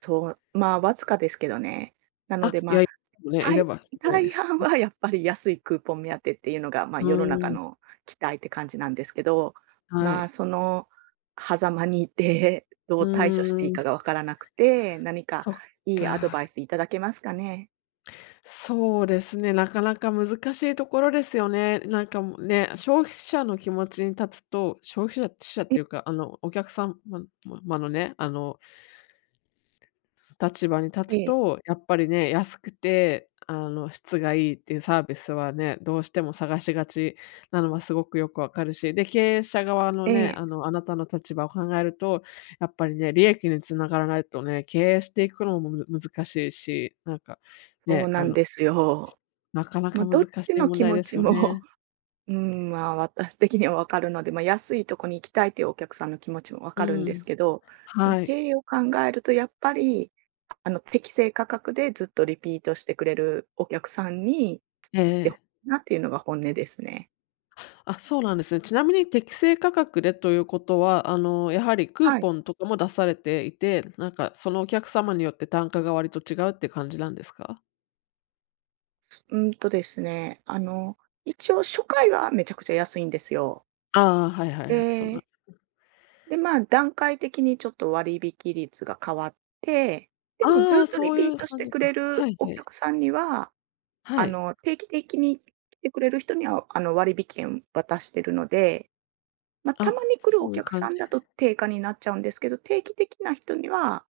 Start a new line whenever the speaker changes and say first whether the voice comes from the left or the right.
right: そう、まあ、わずかですけどね。なの
left: あ、
right: で、
left: いや
right: ま、
left: いもね、い
right: た
left: れ
right: い
left: ばすごいで
right: 大
left: す。
right: 半
left: ん。
right: はやっぱり安いクーポン目当てっていうのが、ま、
left: ふ
right: 世の
left: ー
right: 中
left: ん。
right: の期待って感じなんですけど、
left: は
right: まあ、
left: い。
right: その狭間にいて、ど
left: う
right: う対処していい
left: ーん。
right: かがわからなくて、何か
left: そっ
right: いいアドバ
left: か。
right: イスいただけますかね？
left: そうですね、なかなか難しいところですよね。なんかも、ね、消費者の気持ちに立つと、消費者ひしゃっ
right: ん。
left: ていうか、あのお客さん、ももまのね、あの立場に
right: え
left: 立つ
right: え。
left: と、やっぱりね、安くて、あの、質がいいっていうサービスはね、どうしても探しがちなのはすごくよくわかるし、で、経営者側の
right: え
left: ね、
right: え。
left: あの、あなたの立場を考えると、やっぱりね、利益に繋がらないとね、経営していくのもむ難しいし、なんか
right: そう
left: ね、
right: な
left: あ
right: ん
left: の、
right: ですよ。
left: なかな
right: ま、
left: か難
right: どっ
left: し
right: ち
left: い
right: の
left: 問
right: 気
left: 題
right: 持
left: です
right: ち
left: よ
right: も、
left: ね。
right: うーん、ま、私的にはわかるので、ま、安いとこに行きたいというお客さんの気持ちもわ
left: う
right: かる
left: ん
right: ん
left: う
right: です
left: ん、
right: けど、でも
left: は
right: 経
left: い。
right: 営を考えるとやっぱり、あの、適正価格でずっとリピートしてくれるお客さんに
left: ええ
right: ずっ来て、ほ
left: ええ。
right: なっていうのが本音ですね。
left: あ、そうなんです。ちなみに適正価格でということは、あの、やはりクー
right: はい。
left: ポンとかも出されていて、なんかそのお客様によって単価が割と違うって感じなんですか？
right: うーんとですね、あの、一応、初回はめちゃくちゃ安いんですよ。
left: ああああ、はいは
right: え
left: いはい、そうな
right: え。で、まあ、段階的にちょっと割引率が変わって、でも
left: ああ、
right: ずっ
left: あ、
right: とリ
left: そうい
right: ピー
left: う
right: トし
left: 感
right: て
left: じ
right: くれ
left: か、は
right: る
left: い、
right: お
left: はい。
right: 客さんには
left: は
right: あ
left: い。
right: の、定期的に来てくれる人には、あの、割引券渡してるので、ま、た
left: あ、
right: まに来る
left: そ
right: お
left: ういう
right: 客
left: 感
right: さ
left: じ
right: んだと定価になっちゃうんですけど、定期的な人には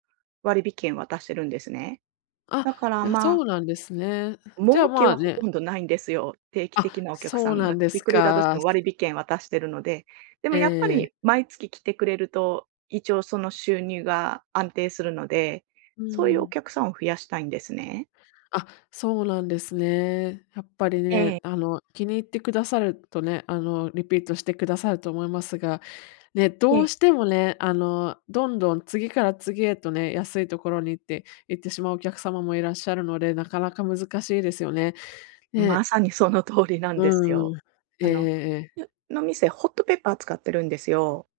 right: 割引券渡してるんですね。
left: あ、
right: だから、
left: や、
right: ま
left: そ
right: あ
left: うなんですね。じゃ
right: 儲
left: あ、
right: け
left: まあ、
right: はほと
left: ね
right: んどないんですよ、定期
left: あ！
right: 的なお客さ
left: そう
right: ん
left: な
right: が
left: ん
right: 来
left: で
right: て
left: す
right: くれたとして
left: か。
right: も、割引券渡してるので。でも
left: え
right: やっぱ
left: えええ。
right: り毎月来てくれると、一応その、収入が安定するので、
left: うー
right: そういうお
left: ん。
right: 客さんを増やしたいんですね。
left: あ、そうなんですね。やっぱりね、
right: ええ。
left: あの、気に入ってくださるとね、あの、リピートしてくださると思いますが、ね、
right: え
left: ど
right: え。
left: うしてもね、あの、どんどん次から次へとね、安いところに行って行ってしまうお客様もいらっしゃるので、なかなか難しいですよね、え
right: ま
left: え。
right: さにその通りなん
left: う
right: です
left: んうん。
right: よ。
left: え
right: あ
left: ええ
right: の、
left: えええ。
right: よの、店ホットペッパー使ってるんですよ。